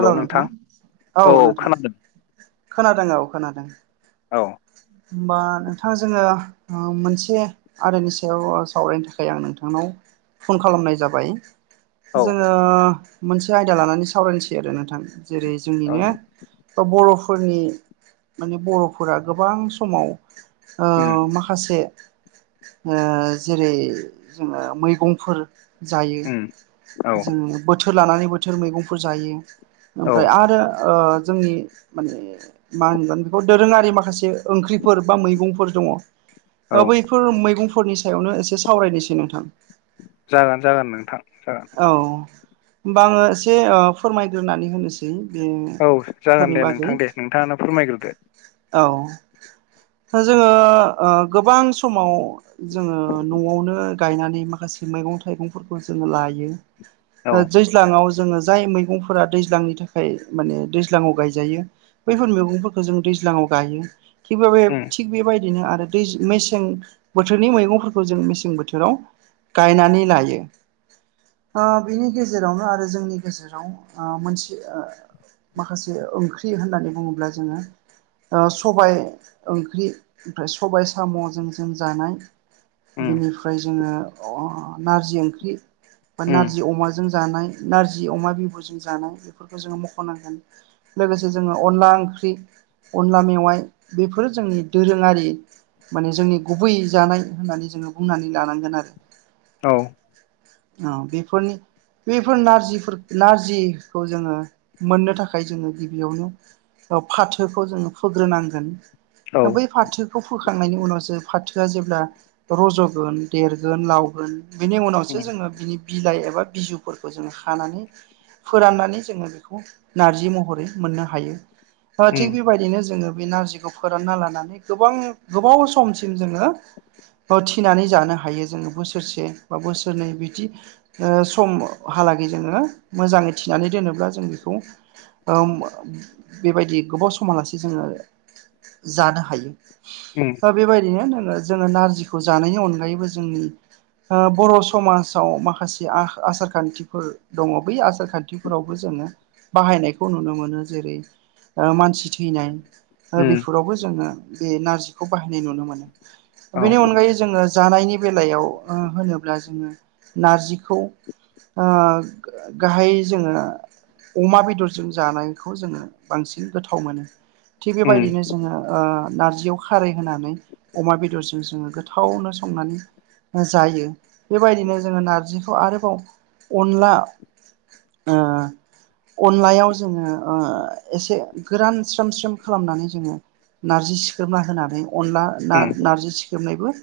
Hello नोंथां औ नोंथां खोनादों औ खोनादों। औ होमबा नोंथाङा जोङो मोनसे आदानि सायाव सावरायनो थाखाय आं नोंथांनाव फन खालामनाय जाबाय औ जोङो मोनसे आयदा लानानै सावरायनोसै आरो नोंथां। जेरै औ जोंनिनो बा बर'फोरनि माने बर'फोरा गोबां समाव उम माखासे जेरै जोङो मैगंफोर जायो उम औ जोङो बोथोर लानानै बोथोर मैगंफोर जायो। औ ओमफ्राय आरो जोंनि माने मा होनगोन बेखौ दोरोङारि माखासे ओंख्रि फोरबा मैगं फोर दङ औ बैफोर मैगंफोरनि सायावनो एसे सावरायनोसै नोंथां। जागोन जागोन नोंथां जागोन। औ होमबा आङो एसे फोरमायग्रोनानै होनोसै। बे औ जागोन फोरनि दे बागै नोंथां दे नोंथाङानो फोरमायग्रोदो औ जोङो गोबां समाव जोङो न'आवनो गायनानै माखासे मैगं थायगं फोरखौ लायो औ दैज्लाङाव जोङो जाय मैगंफोरा दैज्लांनि थाखाय माने दैज्लाङाव गायजायो बैफोर मैगंफोरखौ जों दैज्लाङाव गायो [unintelligible] थिग उम बेबाय बिदिनो आरो दै मेसें बोथोरनि मैगंफोरखौ जों मेसें बोथोराव गायनानै लायो बिनि गेजेरावनो आरो जोंनि गेजेराव मोनसे माखासे ओंख्रि होननानै बुङोब्ला जोङो सबाय ओंख्रि सबाय साम'जों जों जानाय उम बेनिफ्राय जोङो नारजि ओंख्रि बा उम नारजि अमाजों जानाय नारजि अमा बिबुजों जानाय बेफोरखौ जो मखनांगोन लोगोसे जोङो अनलांख अंख्रि अनला मेवाइ बेफोरो जोंनि दोरोङारि माने जोंनि गुबै जानाय होननानै जोङो बुंनानै लानांगोन आरो औ औ बेफोरनि बेफोर नारजि नारजिखौ जोङो मोननो थाखाय जोङो गिबियावनो फाथोखौ जोङो फुोग्रोनांगोन औ बै फाथोखौ फो खांनायनि उनावसो फाथो गाजो रज'गोन देरगोन लावगोन बिनि उनावसो उम जोङो बिनि बिलाइ एबा बिजुफोरखौ जोङ हानानै फोराननानै जोङो बेखौ नारजि महरै मोननो हायो थिग उम बेबायदिनो जोङो बे नारजिखौ फोरानना लानानै गोबां गोबाव समसिम जोङो थिनानै जानो हायो जोङो बोसोरसे बा बोसोरनै बिदि समहालागै जोङो मोजाङै थिनानै दोनोब्ला जों बेखौ बेबायदि गोबाव समालासे जोङो जानो हायो उम दा बेबायदिनो जोङो नारजिखौ जानायनि अनगायैबो जोंनि ओ बर' समाज आव माखासे आसार खान्थिफोर दङ बै आसार खान्थिफोरावबो जोङो बाहायनायखौ नु नुनो मोनो जेरै ओ मानसि थैनाय ओ उम बेफोरावबो जोङो बे नारजिखौ बाहायनाय नुनो मोनो औ बेनि अनगायै जोङो जानायनि बेलायाव होनोब्ला जोङो नारजिखौ ओ गाहाय जोङो अमा बेदरजों जानायखौ जोङो बांसिन गोथाव मोनो। थिग उम बेबायदिनो जोङो ओ नारजियाव खारै होनानै अमा बेदरजों जोङो गोथावनो संनानै जायो बेबायदिनो जोङो नारजिखौ आरोबाव अनला ओ अनलायाव जोङो एसे ओ गोरान स्रोम स्रोम खालामनानै जोङो नारजि सिख्रेबना होनानै अनला ना उम नारजि सिखेबनायबो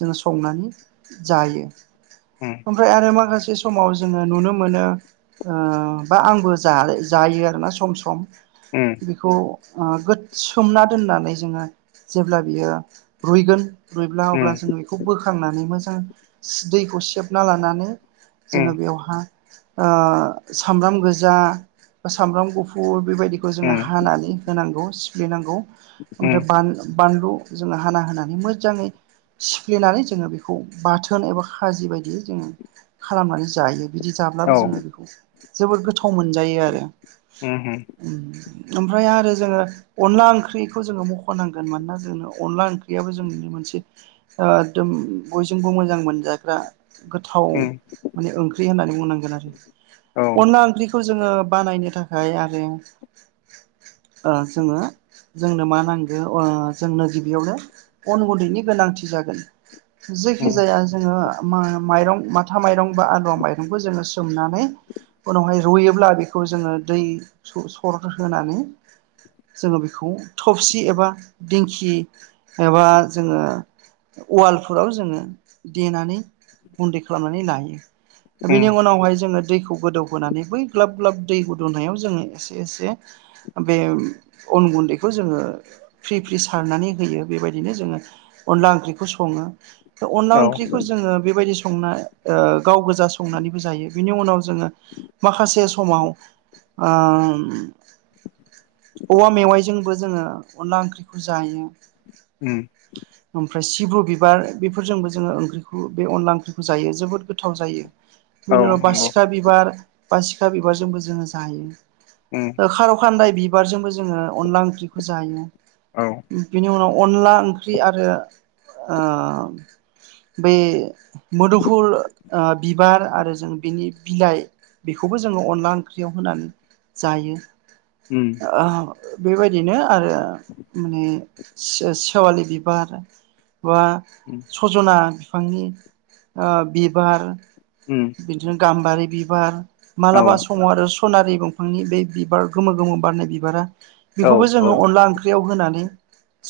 जोङो संनानै जायो। उम ओमफ्राय आरो माखासे समाव जोङो नुनो मोनो ओ बा आंबो जायो आरोना सम सम उम बेखौ ओ गो सोमना दोननानै जोङो जेब्ला बियो रुइगोन रुइब्ला उम अब्ला जों बेखौ बोखांनानै मोजां दैखौ सेबना लानानै जोङो बेवहा ओ सामब्राम गोजा ब सामब्राम गुफुर बेबायदिखौ जोङो उम हानानै होनांगौ सिफ्लेनांगौ उम ओमफ्राय बानलु जोङो हाना होनानै मोजाङै सिफ्लेनानै जोङो बेखौ बाथोन एबा खाजि बायदि बिदि जोङो खालामनानै जायो बिदि जाब्लाबो औ जोङो बेखौ जोबोद गोथाव मोनजायो आरो। उम ओम ओमफ्राय आरो जोङो अनला ओंख्रिखौ जोङो मख'नांगोन मानोना जोङो अनला ओंख्रियाबो जों नुनो मोनो मोनसे आदम बयजोंबो मोजां मोनजाग्रा गोथाव उम माने ओंख्रि होननानै बुंनांगोन आरो औ अनला ओंख्रिखौ जोङो बानायनो थाखाय आरो ओ जोङो जोंनो मा नांगौ ओ जोंनो गिबियावनो अन गन्दैनि गोनांथि जागोन। जायखि उम जाया जोङो माइरं माथा माइरं बा आलुवा माइरंखौ जोङो सोमनानै उनावहाय रुयोब्ला बेखौ जोङो दै स सर होनानै जोङो बेखौ थफसि एबा दिंखि एबा जोङो उवालफोराव जोङो देनानै गुन्दै खालामनानै लायो उम बेनि उनावहाय जोङो दैखौ गोदौहोनानै बै ग्लाब ग्लाब दै गोदौनायाव जोङो एसे एसे बे अन गुन्दैखौ जोङो फ्रि फ्रि सारनानै होयो बेबायदिनो जोङो अनला ओंख्रिखौ सङो। दा अनदला औ ओंख्रिखौ जोङो बेबायदि संना ओ गाव गोजा संनानैबो जायो बिनि उनाव जोङो माखासे समाव आ औवा मेवाइजोंबो जोङो अनला ओंख्रिखौ जायो। ओम ओमफ्राय सिब्रु बिबार बेफोरजोंबो जोङो ओंख्रिखौ बे अनला ओंख्रिखौ जायो जोबोद गोथाव जायो। औ बिनि उनाव नंगौ बासिखा बिबार बासिखा बिबारजोंबो जोङो उम जायो। खार' खान्दाय बिबारजोंबो जोङो अनला ओंख्रिखौ जायो औ बेनि उनाव अनला ओंख्रि आरो ओ बे मोदुफुल ओ बिबार आरो जों बिनि बिलाइ बेखौबो जोङो अनला ओंख्रियाव होनानै जायो। उम बेबायदिनो आरो माने से सेवालि बिबार बा उम सजना बिफांनि बिबार उम बिदिनो गाम्बारि बिबार औ मालाबा समाव आरो सनारि दं बिफांनि बे बिबार गोमो गोमो बारनाय बिबारा औ बेखौबो जोङो औ अनला ओंख्रियाव होनानै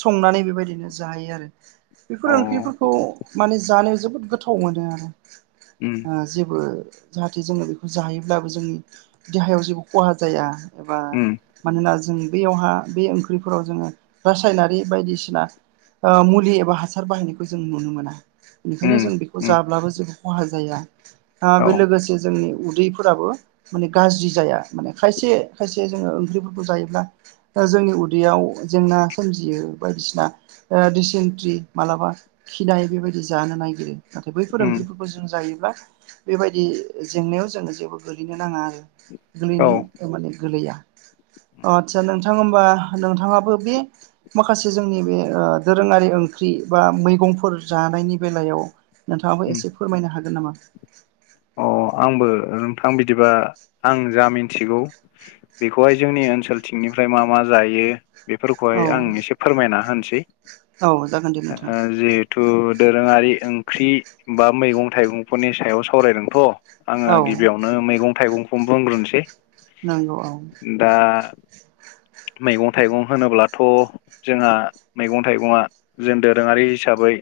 संनानै बेबायदिनो जायो आरो अ बेफोर उम ओंख्रिफोरखौ माने जानोाव जोबोद गोथाव मोनो आरो जेबो जाहाथे जोङो बेखौ जायोब्लाबो जोंनि देहायाव जेबो खहा जाया एबा उम मानोना जों बेयावहा बे ओंख्रिफोराव जोङो रासायनारि बायदिसिना मुलि एबा हासार बाहायनायखौ जों नुनो मोना बेनिखायनो उम जों बेखौ उम जाब्लाबो जेबो खहा जाया औ बे लोगोसे जोंनि उदैफोराबो माने गाज्रि जाया माने खायसे खायसे जोङो ओंख्रिफोरखौ जायोब्ला जोंनि उदैयाव जेंना सोमजियो बायदिसिना रिसेन्टलि मालाबा फिनायै बेबायदि जानो नागिरो नाथाय बै उम फोरोंगिरिफोरखौ जों जायोब्ला बेबायदि जेंनायाव जोङो जेबो गोलैनो नाङा आरो औ गोलैनो माने गोलैया आचसा नोंथां होम्बा नोंथाङाबो बे माखासे जोंनि बे दोरोङारि ओंख्रि बा मैगंफोर जानायनि बेलायाव नोंथाङाबो उम एसे फोरमायनो हागोन नामा अ आंबो नोंथां बिदिबा आं जा मिन्थिगौ बेखौहाय जोंनि ओनसोलथिंनिफ्राय मा मा जायो औ बेफोरखौहाय आं एसे फोरमायना होनोसै औ जागोन दे नोंथाङा ओ जिहेथु दोरोङारि ओंख्रि बा मैगं थाइगंफोरनि सायाव सावरायदोंथ' आङो औ गिबियावनो मैगं थाइगंखौनो बुंग्रोनसै नांगौ औ [unintelligible] मैगं थाइगं होनोब्लाथ' जोंहा मैगं थाइगंा जों दोरोङारि हिसाबै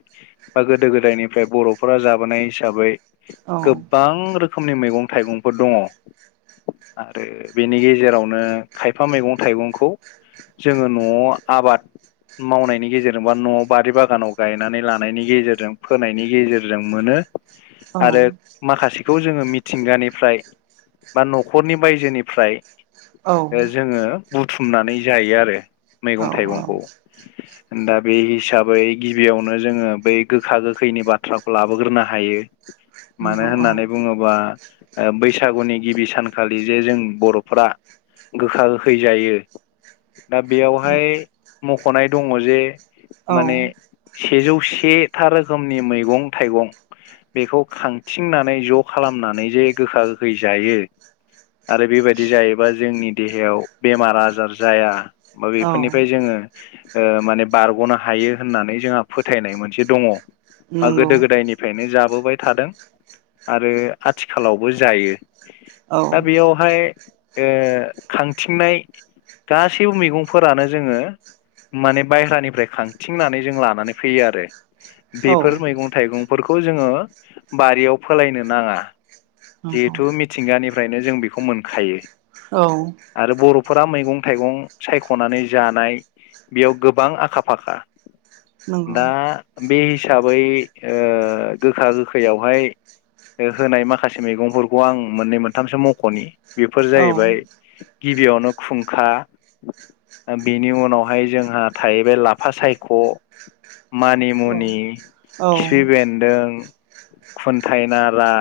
बा गोदो गोदायनिफ्राय बर'फोरा जाबोनाय हिसाबै औ गोबां रोखोम रोखोमनि मैगं थाइगंफोर दङ। आरो बेनि गेजेरावनो खायफा मैगं थाइगंखौ जोङो न'आव आबाद मावनायनि गेजेरजों बा न'आव बारि बागानाव गायनानै लानायनि गेजेरजों फोनायनि गेजेरजों मोनो औ आरो माखासेखौ जोङो मिथिंगानिफ्राय बा न'खरनि बायजोनिफ्राय औ जोङो बुथुमनानै जायो आरो मैगं औ औ थाइगंखौ दा बे हिसाबै गिबियावनो जोङो बै गोखा गोखैनि बाथ्राखौ लाबोग्रोनो हायो मानो नंगौ औ होननानै बुङोबा बैसागुनि गिबि सानखालि जे जों बर'फ गोखा हैैजायो दा बेयावहाय मख'नाय दङ जे औ माने सेजौ सेथा रोखोमनि मैगं थाइगं बेखौ थिंनानै ज' खालामनानै जे गोखा गोखै जायो। आरो बेबायदि जायोबा जोंनि देहायाव बेमार आजार जाया बा औ बेफोरनिफ्राय जोङो माने बारग'नो हायो होननानै जोंहा फोथायनाय मोनसे दङ। बा नंगौ गोदो गोदायनिफ्रायनो जाबोबाय थादों आरो आथिखालावबो जायो। औ दा बेयावहाय खांथिंनाय गासैबो मैगंफोरानो जोङो। माने बायहेरानिफ्राय खांथिंनानै जों लानानै फैयो आरो औ बेफोर मैगं थाइगंफोरखौ जोङो बारियाव फोलायनो नाङा नंगौ जिहेथु मिथिंगानिफ्रायनो जों बेखौ मोनखायो औ फोरा मैगं थाइगं सायख'नानै जानाय बेयाव गोबां आखा फाखा। नंगौ दा बे हिसाबै ओ गोखा गोखैयावहाय होनाय माखासे मैगंफोरखौ आं मोननै मोनथामसो मख'नि बेफोर औ जाहैबाय गिबियावनो खुंखा बेनि उनावहाय जोंहा थाहैबाय लाफा सायख' औ मानिमुनि औ खिफि बेन्दों खुन्थायाइनारा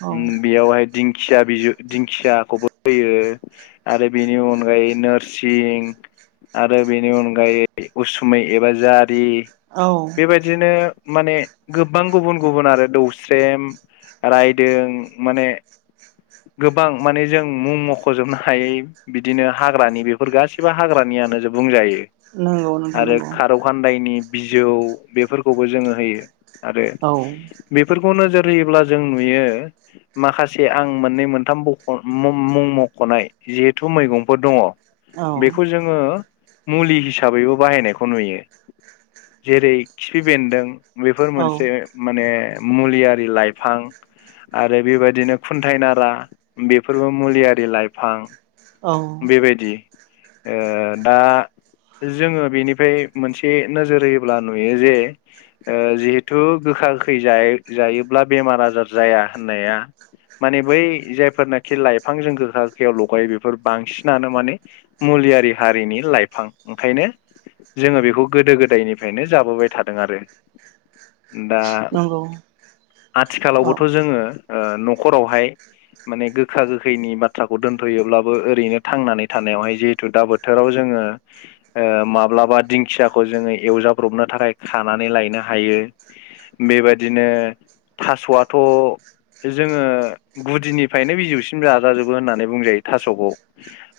औ बेयावहाय दिंखिया बिजौ दिंखियाखौबो होयो आरो बेनि अनगायै नोरसिं आरो बेनि अनगायै उसुमै एबा जात दि औ बेबायदिनो माने गोबां गुबुन गुबुन आरो दौस स्रेम रायदों माने। गोबां माने जों मुं मखजोबनो हायै बिदिनो हाग्रानि बेफोर गासिबो हाग्रानि नियानो बुंजायो नंगौ नोंथां आरो नंगौ खारौ खान्दायनि बिजौ बेफोरखौबो जोङो होयो आरो औ बे खौ नोजोर होयोब्ला जों नुयो माखासे आं मोननै मोनथाम मख' मम मम मुं मखनाय जिहेथु मैगंफोर दङ औ बेखौ जोङो मुलि हिसाबैबो बाहायनायखौ नुयो जेरै खिफि बेन्दों बेफोर औ मोनसे माने मुलियारि लाइफां आरो बेबायदिनो खुन्थायाइ नारा बेफोरबो मुलियारि लाइफां औ बेबायदि ओ दा जोङो बेनिफ्राय मोनसे नोजोर होयोब्ला नुयो जे ओ जिहेथु गोखा गोखै जायो-जायोब्ला बेमार आजार जाया होननाया माने बै जायफोरनाखि लाइफांजों गोखा गोखायाव लगायो बेफोर बांसिनानो माने मु लि आहारि हारिनि लाइफां ओंखायनो जोङो बेखौ गोदो गोदायनिफ्रायनो जाबोबाय थादों आरो। दा नंगौ औ आथिखालावबोथ जोङो ओ नखरावहाय माने गोखा गोखैनि बाथ्राखौ दोनथयोब्लाबो ओरैनो थांनानै थानायावहाय जिहेतु दा बोथोराव जों ङो ओ माब्लाबा दिंखियाखौ जोङो एवजाब्रबनो थाखाय खानानै लायनो हायो बेबादिनो थास आथ जोङो गुदिनिफ्रायनो बिजौसिम जाजाजोबो होननानै बुंजायो थासखौ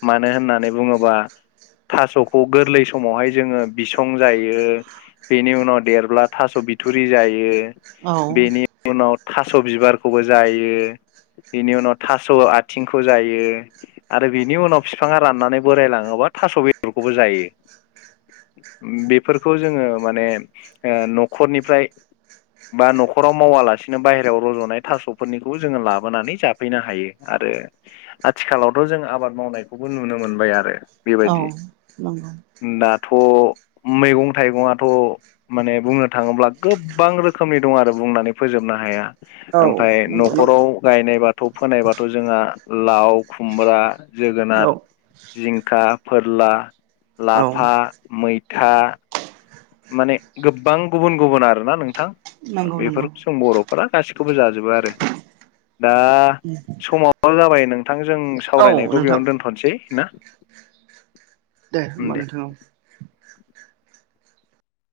मानो होननानै बुङोबा थासखौ गोरलै समावहाय जोङो बिसं जायो बेनि उनाव देरब्ला थास बिथुरि जायो औ बेनि उनाव थास बिबारखौबो जायो बिनि उनाव थास आथिंखौ जायो आरो बिनि उनाव बिफाङा राननानै बोराय लाङोबा थास बेदरखौबो जायो। [inaudible] बेफोरखौ जोङो माने ओ नखरनिफ्राय बा नखराव मावालासिनो बाहेरायाव रजनाय थासफोरनिखौ जोङो लाबोनानै जाफैनो हायो आरो आथिखालावथ जों आबाद मावनायखौबो नुनो मोनबाय आरो औ बेबायदि। नंगौ दाथ मैगं थाइगङाथ माने बुंनो थाङोब्ला गोबां रोखोम खोमनि दं आरो बुंनानै फोजोबनो हाया औ ओमफ्राय नंगौ नंगौ नखराव गायनाय बा थ फोनायबाथ जोंहा लाव खुमब्रा औ जोगोनार जिंखा फोरला औ लाफा मैथा माने गोब्बां गुबुन गुबुन आरोना नोंथां नंगौ नंगौ बेफोर जों बरफोरा गासिखौबो जाजोबो आरो। दा समाबो जाबाय नोंथां जों औ सावरायनायखौ नोंथां बेयावनो दोनथनोसै ना? दे होमबा नोंथां औ।